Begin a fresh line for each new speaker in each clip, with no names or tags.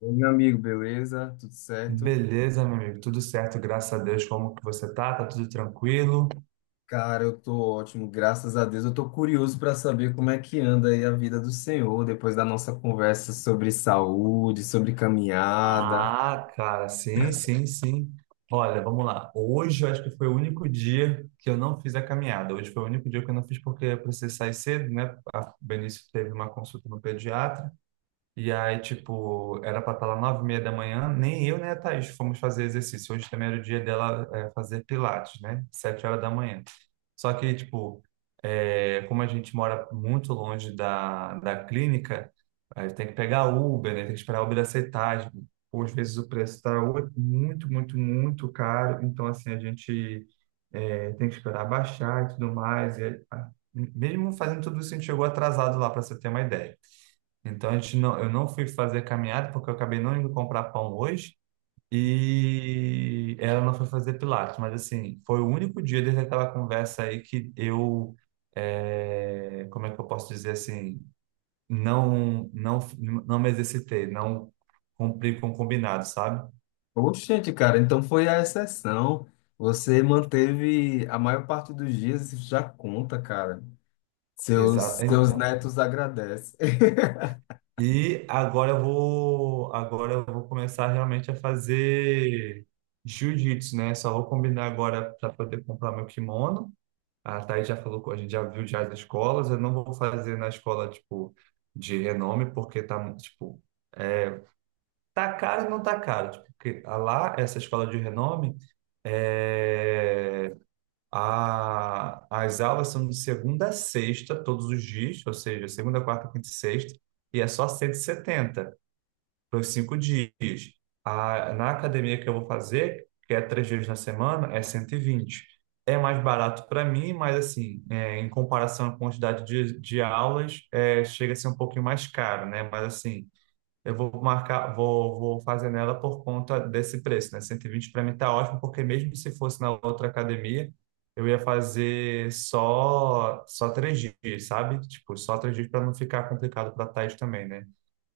Oi, meu amigo, beleza? Tudo certo?
Beleza, meu amigo, tudo certo, graças a Deus. Como que você tá? Tá tudo tranquilo?
Cara, eu tô ótimo, graças a Deus. Eu tô curioso para saber como é que anda aí a vida do senhor depois da nossa conversa sobre saúde, sobre caminhada.
Ah, cara, sim, sim, sim. Olha, vamos lá. Hoje eu acho que foi o único dia que eu não fiz a caminhada. Hoje foi o único dia que eu não fiz porque eu precisei sair cedo, né? A Benício teve uma consulta no pediatra. E aí, tipo, era pra estar lá 9:30 da manhã, nem eu nem a Thaís fomos fazer exercício. Hoje também era o dia dela fazer pilates, né? 7 horas da manhã. Só que, tipo, como a gente mora muito longe da clínica, aí tem que pegar Uber, né? Tem que esperar a Uber aceitar. Ou às vezes o preço tá muito, muito, muito caro. Então, assim, a gente tem que esperar baixar e tudo mais. E, ah, mesmo fazendo tudo isso, a gente chegou atrasado lá, para você ter uma ideia. Então a gente não, eu não fui fazer caminhada porque eu acabei não indo comprar pão hoje e ela não foi fazer pilates, mas assim, foi o único dia desde aquela conversa aí que como é que eu posso dizer assim, não, não, não me exercitei, não cumpri com o combinado, sabe?
Oxente, cara, então foi a exceção. Você manteve a maior parte dos dias, isso já conta, cara.
Exato,
Seus
então.
netos agradecem.
E agora eu vou começar realmente a fazer jiu-jitsu, né? Só vou combinar agora para poder comprar meu kimono. A Thaís já falou, a gente já viu já as escolas, eu não vou fazer na escola, tipo, de renome, porque tá, muito, tipo, é, tá caro e não tá caro, tipo, porque a lá, essa escola de renome, é, as aulas são de segunda a sexta, todos os dias, ou seja, segunda, quarta, quinta e sexta, e é só 170. Foi 5 dias. Na academia que eu vou fazer, que é 3 vezes na semana, é 120. É mais barato para mim, mas assim, em comparação à quantidade de aulas, chega a ser um pouquinho mais caro, né? Mas assim, eu vou marcar, vou fazer nela por conta desse preço, né? 120 para mim tá ótimo, porque mesmo se fosse na outra academia, eu ia fazer só 3 dias, sabe? Tipo, só 3 dias para não ficar complicado para a Thaís também, né?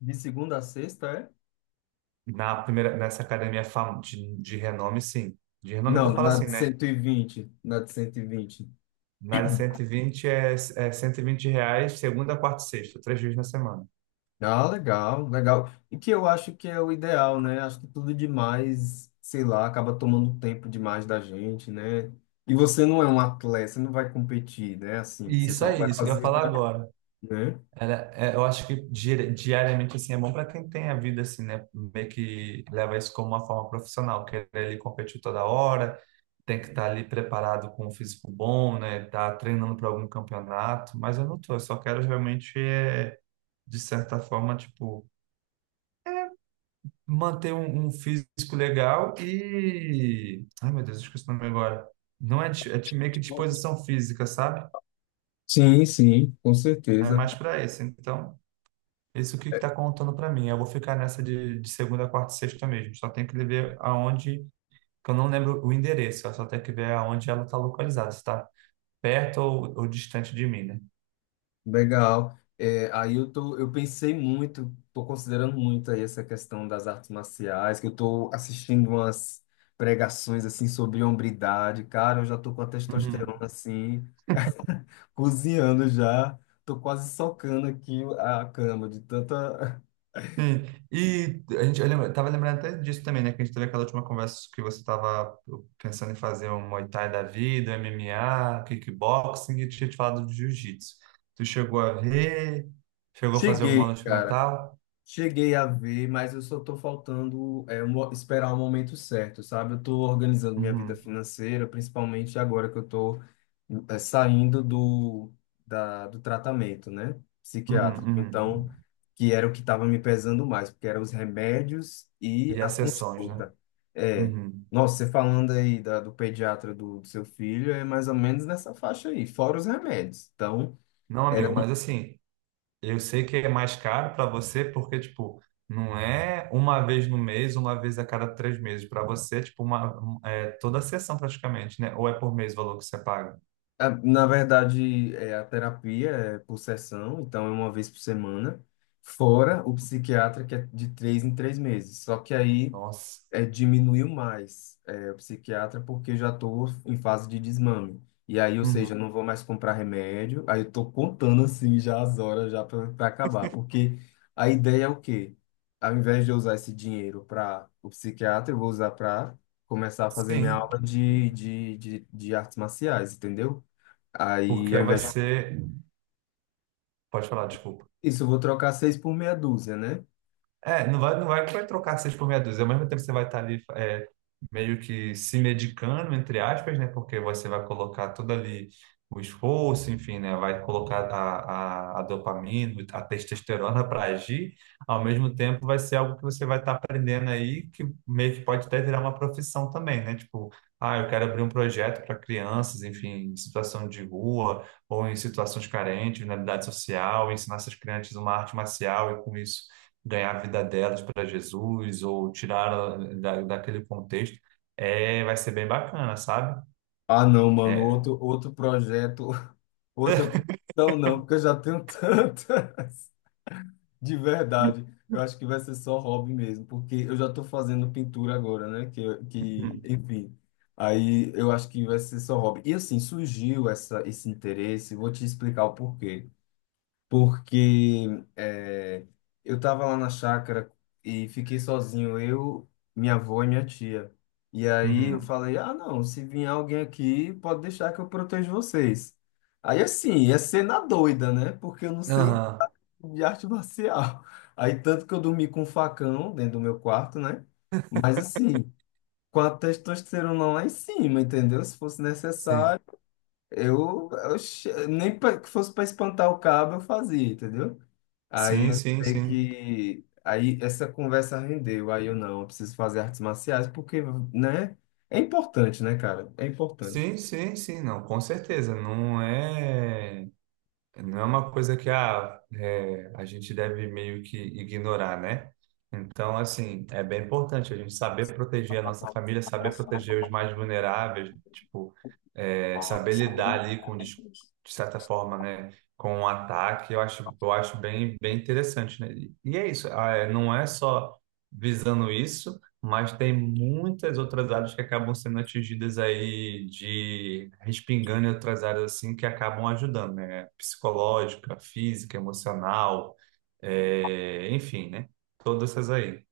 De segunda a sexta, é?
Nessa academia de renome, sim. De renome que eu
Não,
falo
na
assim,
de
né?
120, na de 120.
Na de 120 é R$ 120, segunda, quarta e sexta, 3 vezes na semana.
Ah, legal, legal. E que eu acho que é o ideal, né? Acho que tudo demais, sei lá, acaba tomando tempo demais da gente, né? E você não é um atleta, você não vai competir, né? Assim,
E
você
isso
só vai
aí, isso que eu ia
fazer,
falar agora.
né?
Eu acho que diariamente, assim, é bom para quem tem a vida, assim, né? Meio que leva isso como uma forma profissional, que ele competir toda hora, tem que estar ali preparado com um físico bom, né? Tá treinando para algum campeonato, mas eu não tô, eu só quero realmente, de certa forma, tipo manter um físico legal. Ai, meu Deus, esqueci o nome agora. Não é, meio que disposição física, sabe?
Sim, sim, com
É
certeza.
mais para esse. Então, esse é o que está contando para mim. Eu vou ficar nessa de segunda, quarta e sexta mesmo. Só tem que ver aonde. Que eu não lembro o endereço, eu só tenho que ver aonde ela está localizada, se está perto ou distante de mim, né?
Legal. É, aí eu tô, eu pensei muito, tô considerando muito aí essa questão das artes marciais, que eu tô assistindo umas pregações assim sobre hombridade, cara, eu já tô com a testosterona
Uhum.
assim, cozinhando já. Tô quase socando aqui a cama de tanta.
Sim, e a gente, eu lembra, tava lembrando até disso também, né? Que a gente teve aquela última conversa que você tava pensando em fazer um Muay Thai da vida, MMA, kickboxing, e eu tinha te falado de jiu-jitsu. Tu chegou a fazer alguma aula
Cheguei,
de
cara.
metal.
Cheguei a ver, mas eu só estou faltando esperar o momento certo, sabe? Eu estou organizando minha vida
Uhum,
financeira, principalmente agora que eu estou saindo da, do tratamento, né?
uhum,
Psiquiátrico.
uhum.
Então, que era o que estava me pesando mais, porque eram os remédios e
E
a
as sessões, né?
consulta. É,
Uhum.
nossa, você falando aí da, do pediatra do seu filho, é mais ou menos nessa faixa aí, fora os remédios. Então,
Não, amigo, mas assim, eu sei que é mais caro para você porque, tipo, não é uma vez no mês, uma vez a cada 3 meses. Para você, tipo, é toda a sessão praticamente, né? Ou é por mês o valor que você paga?
Na verdade, é, a terapia é por sessão, então é uma vez por semana, fora o psiquiatra, que é de 3 em 3 meses. Só que aí
Nossa.
é, diminuiu mais é, o psiquiatra, porque eu já estou em fase de desmame. E aí, ou
Uhum.
seja, eu não vou mais comprar remédio, aí eu estou contando assim já as horas já para acabar. Porque a ideia é o quê? Ao invés de eu usar esse dinheiro para o psiquiatra, eu vou usar para começar a fazer minha
Sim,
aula de artes marciais, entendeu? Aí, ao
porque vai
invés de
ser. Pode falar, desculpa.
isso, eu vou trocar seis por meia dúzia, né?
É, não vai, não vai, vai trocar seis por meia dúzia. Ao mesmo tempo, você vai estar ali meio que se medicando, entre aspas, né? Porque você vai colocar todo ali o esforço, enfim, né? Vai colocar a dopamina, a testosterona para agir. Ao mesmo tempo, vai ser algo que você vai estar aprendendo aí, que meio que pode até virar uma profissão também, né? Tipo, ah, eu quero abrir um projeto para crianças, enfim, em situação de rua ou em situações carentes, vulnerabilidade social, ensinar essas crianças uma arte marcial e com isso ganhar a vida delas para Jesus ou tirar ela daquele contexto, vai ser bem bacana, sabe?
Ah, não, mano,
É,
outro projeto, outra. Não, não, porque eu já tenho tantas. De verdade, eu acho que vai ser só hobby mesmo, porque eu já estou fazendo pintura agora, né?
hum,
Enfim. Aí eu acho que vai ser só hobby. E assim, surgiu essa, esse interesse, vou te explicar o porquê. Porque é, eu estava lá na chácara e fiquei sozinho, eu, minha avó e minha tia. E aí eu
uhum.
falei, ah, não, se vir alguém aqui, pode deixar que eu protejo vocês. Aí assim, ia ser na doida, né? Porque eu não sei
Aham,
de arte marcial. Aí tanto que eu dormi com um facão dentro do meu quarto, né? Mas assim, com a testosterona lá em cima, entendeu? Se fosse
sim.
necessário. Nem pra, que fosse para espantar o cabo eu fazia, entendeu? Aí
Sim,
eu
sim,
sei
sim.
que aí essa conversa rendeu, aí eu não, eu preciso fazer artes marciais porque, né? É importante, né, cara? É importante.
Sim, sim, sim, não, com certeza. Não é uma coisa que ah, a gente deve meio que ignorar, né? Então, assim, é bem importante a gente saber proteger a nossa família, saber proteger os mais vulneráveis, tipo, saber lidar ali de certa forma, né, com um ataque, eu acho bem, bem interessante, né? E é isso, ah, não é só visando isso, mas tem muitas outras áreas que acabam sendo atingidas aí de respingando em outras áreas assim que acabam ajudando, né? Psicológica, física, emocional, enfim, né? Todas essas aí.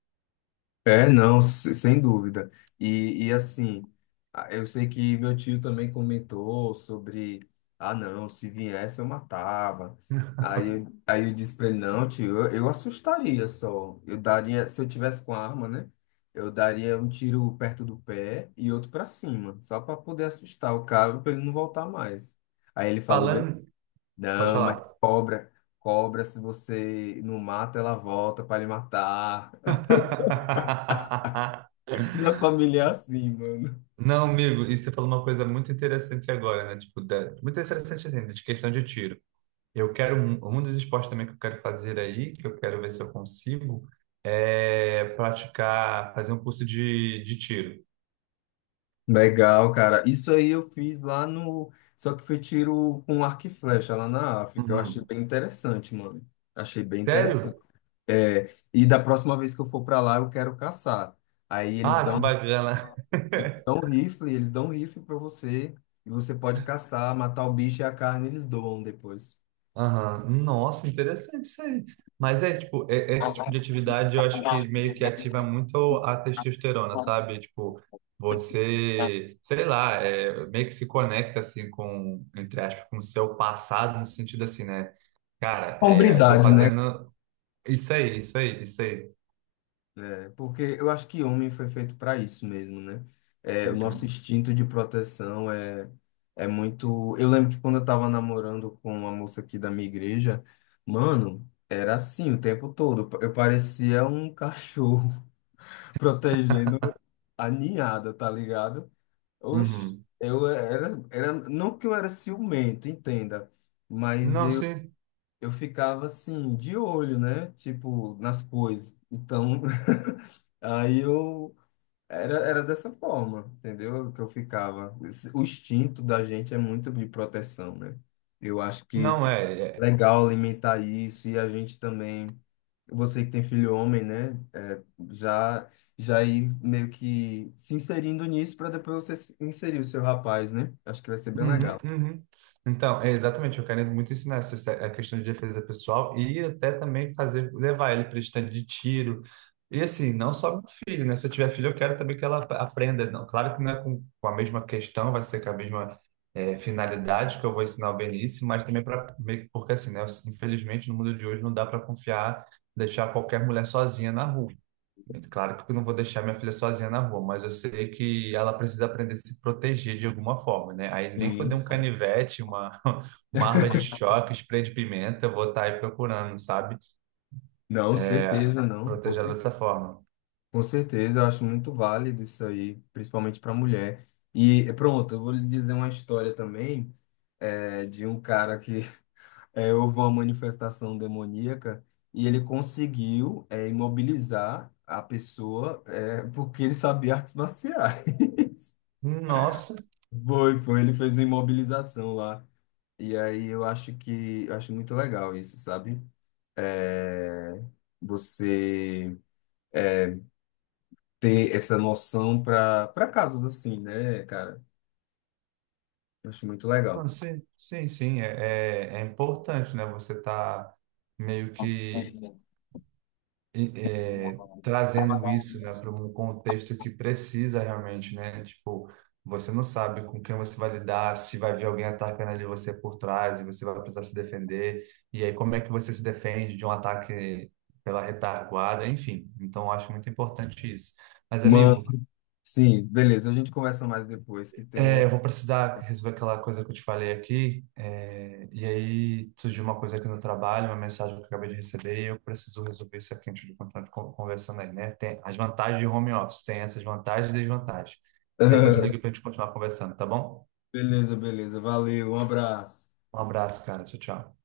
É, não, sem dúvida. E assim, eu sei que meu tio também comentou sobre, ah, não, se viesse eu matava. Aí eu disse pra ele, não, tio, eu assustaria só. Eu daria, se eu tivesse com a arma, né? Eu daria um tiro perto do pé e outro pra cima, só pra poder assustar o cara, pra ele não voltar mais. Aí ele falou bem
Falando,
assim,
pode
não, mas
falar.
cobra, se você não mata, ela volta pra lhe matar. Minha família é assim, mano.
Não, amigo, e você falou uma coisa muito interessante agora, né? Tipo, muito interessante assim, de questão de tiro. Eu quero um dos esportes também que eu quero fazer aí, que eu quero ver se eu consigo, praticar, fazer um curso de tiro.
Legal, cara. Isso aí eu fiz lá no. Só que foi tiro com arco e flecha lá na África. Eu achei
Uhum.
bem interessante, mano. Achei bem interessante.
Sério?
É, e da próxima vez que eu for pra lá, eu quero caçar. Aí eles
Ah, que
dão,
bacana.
dão rifle, eles dão rifle pra você. E você pode caçar, matar o bicho e a carne eles doam depois.
Aham. Nossa, interessante isso aí. Mas tipo, esse tipo de atividade eu acho que meio que ativa muito a testosterona, sabe? Tipo, você, sei lá, meio que se conecta, assim, entre aspas, com o seu passado, no sentido assim, né? Cara, eu tô
Hombridade, né?
fazendo. Isso aí, isso aí, isso aí.
É. Porque eu acho que homem foi feito para isso mesmo, né? É, o nosso
Uhum,
instinto de proteção é, é muito. Eu lembro que quando eu tava namorando com uma moça aqui da minha igreja, mano, era assim o tempo todo. Eu parecia um cachorro protegendo a ninhada, tá ligado? Oxe,
uhum.
eu era, era. Não que eu era ciumento, entenda, mas
Não, sim,
eu ficava assim, de olho, né? Tipo, nas coisas. Então, aí eu. Era, era dessa forma, entendeu? Que eu ficava. O instinto da gente é muito de proteção, né? Eu acho que
não é.
é
É.
legal alimentar isso e a gente também, você que tem filho homem, né? É, já, já ir meio que se inserindo nisso para depois você inserir o seu rapaz, né? Acho que vai ser bem
Uhum,
legal.
uhum. Então, é exatamente, eu quero muito ensinar essa, a questão de defesa pessoal e até também fazer, levar ele para estande de tiro. E assim, não só meu filho, né? Se eu tiver filho, eu quero também que ela aprenda. Não, claro que não é com a mesma questão, vai ser com a mesma finalidade que eu vou ensinar o Benício, mas também para. Porque assim, né? Infelizmente, no mundo de hoje não dá para confiar, deixar qualquer mulher sozinha na rua. É claro que eu não vou deixar minha filha sozinha na rua, mas eu sei que ela precisa aprender a se proteger de alguma forma, né? Aí nem que eu dê um
Isso.
canivete, uma, uma arma de choque, spray de pimenta, eu vou estar aí procurando, sabe?
Não, certeza, não.
Proteger ela dessa forma.
Com certeza, eu acho muito válido isso aí, principalmente para mulher. E pronto, eu vou lhe dizer uma história também é, de um cara que é, houve uma manifestação demoníaca e ele conseguiu é, imobilizar a pessoa é, porque ele sabia artes marciais.
Nossa,
Foi, foi, ele fez uma imobilização lá. E aí eu acho que eu acho muito legal isso, sabe? É, você ter essa noção para casos assim, né, cara? Eu acho muito legal.
sim, sim, sim, é importante, né? Você tá meio que trazendo isso, né, para um contexto que precisa realmente, né? Tipo, você não sabe com quem você vai lidar, se vai vir alguém atacando ali você por trás e você vai precisar se defender. E aí, como é que você se defende de um ataque pela retaguarda? Enfim, então eu acho muito importante isso. Mas,
Mano,
amigo,
sim, beleza, a gente conversa mais depois, que tem um
eu
outro.
vou precisar resolver aquela coisa que eu te falei aqui. E aí surgiu uma coisa aqui no trabalho, uma mensagem que eu acabei de receber, e eu preciso resolver isso aqui antes de continuar conversando aí, né? Tem as vantagens de home office, tem essas vantagens e desvantagens. Depois eu ligo pra gente continuar conversando, tá bom?
Beleza, beleza. Valeu, um abraço.
Um abraço, cara. Tchau, tchau.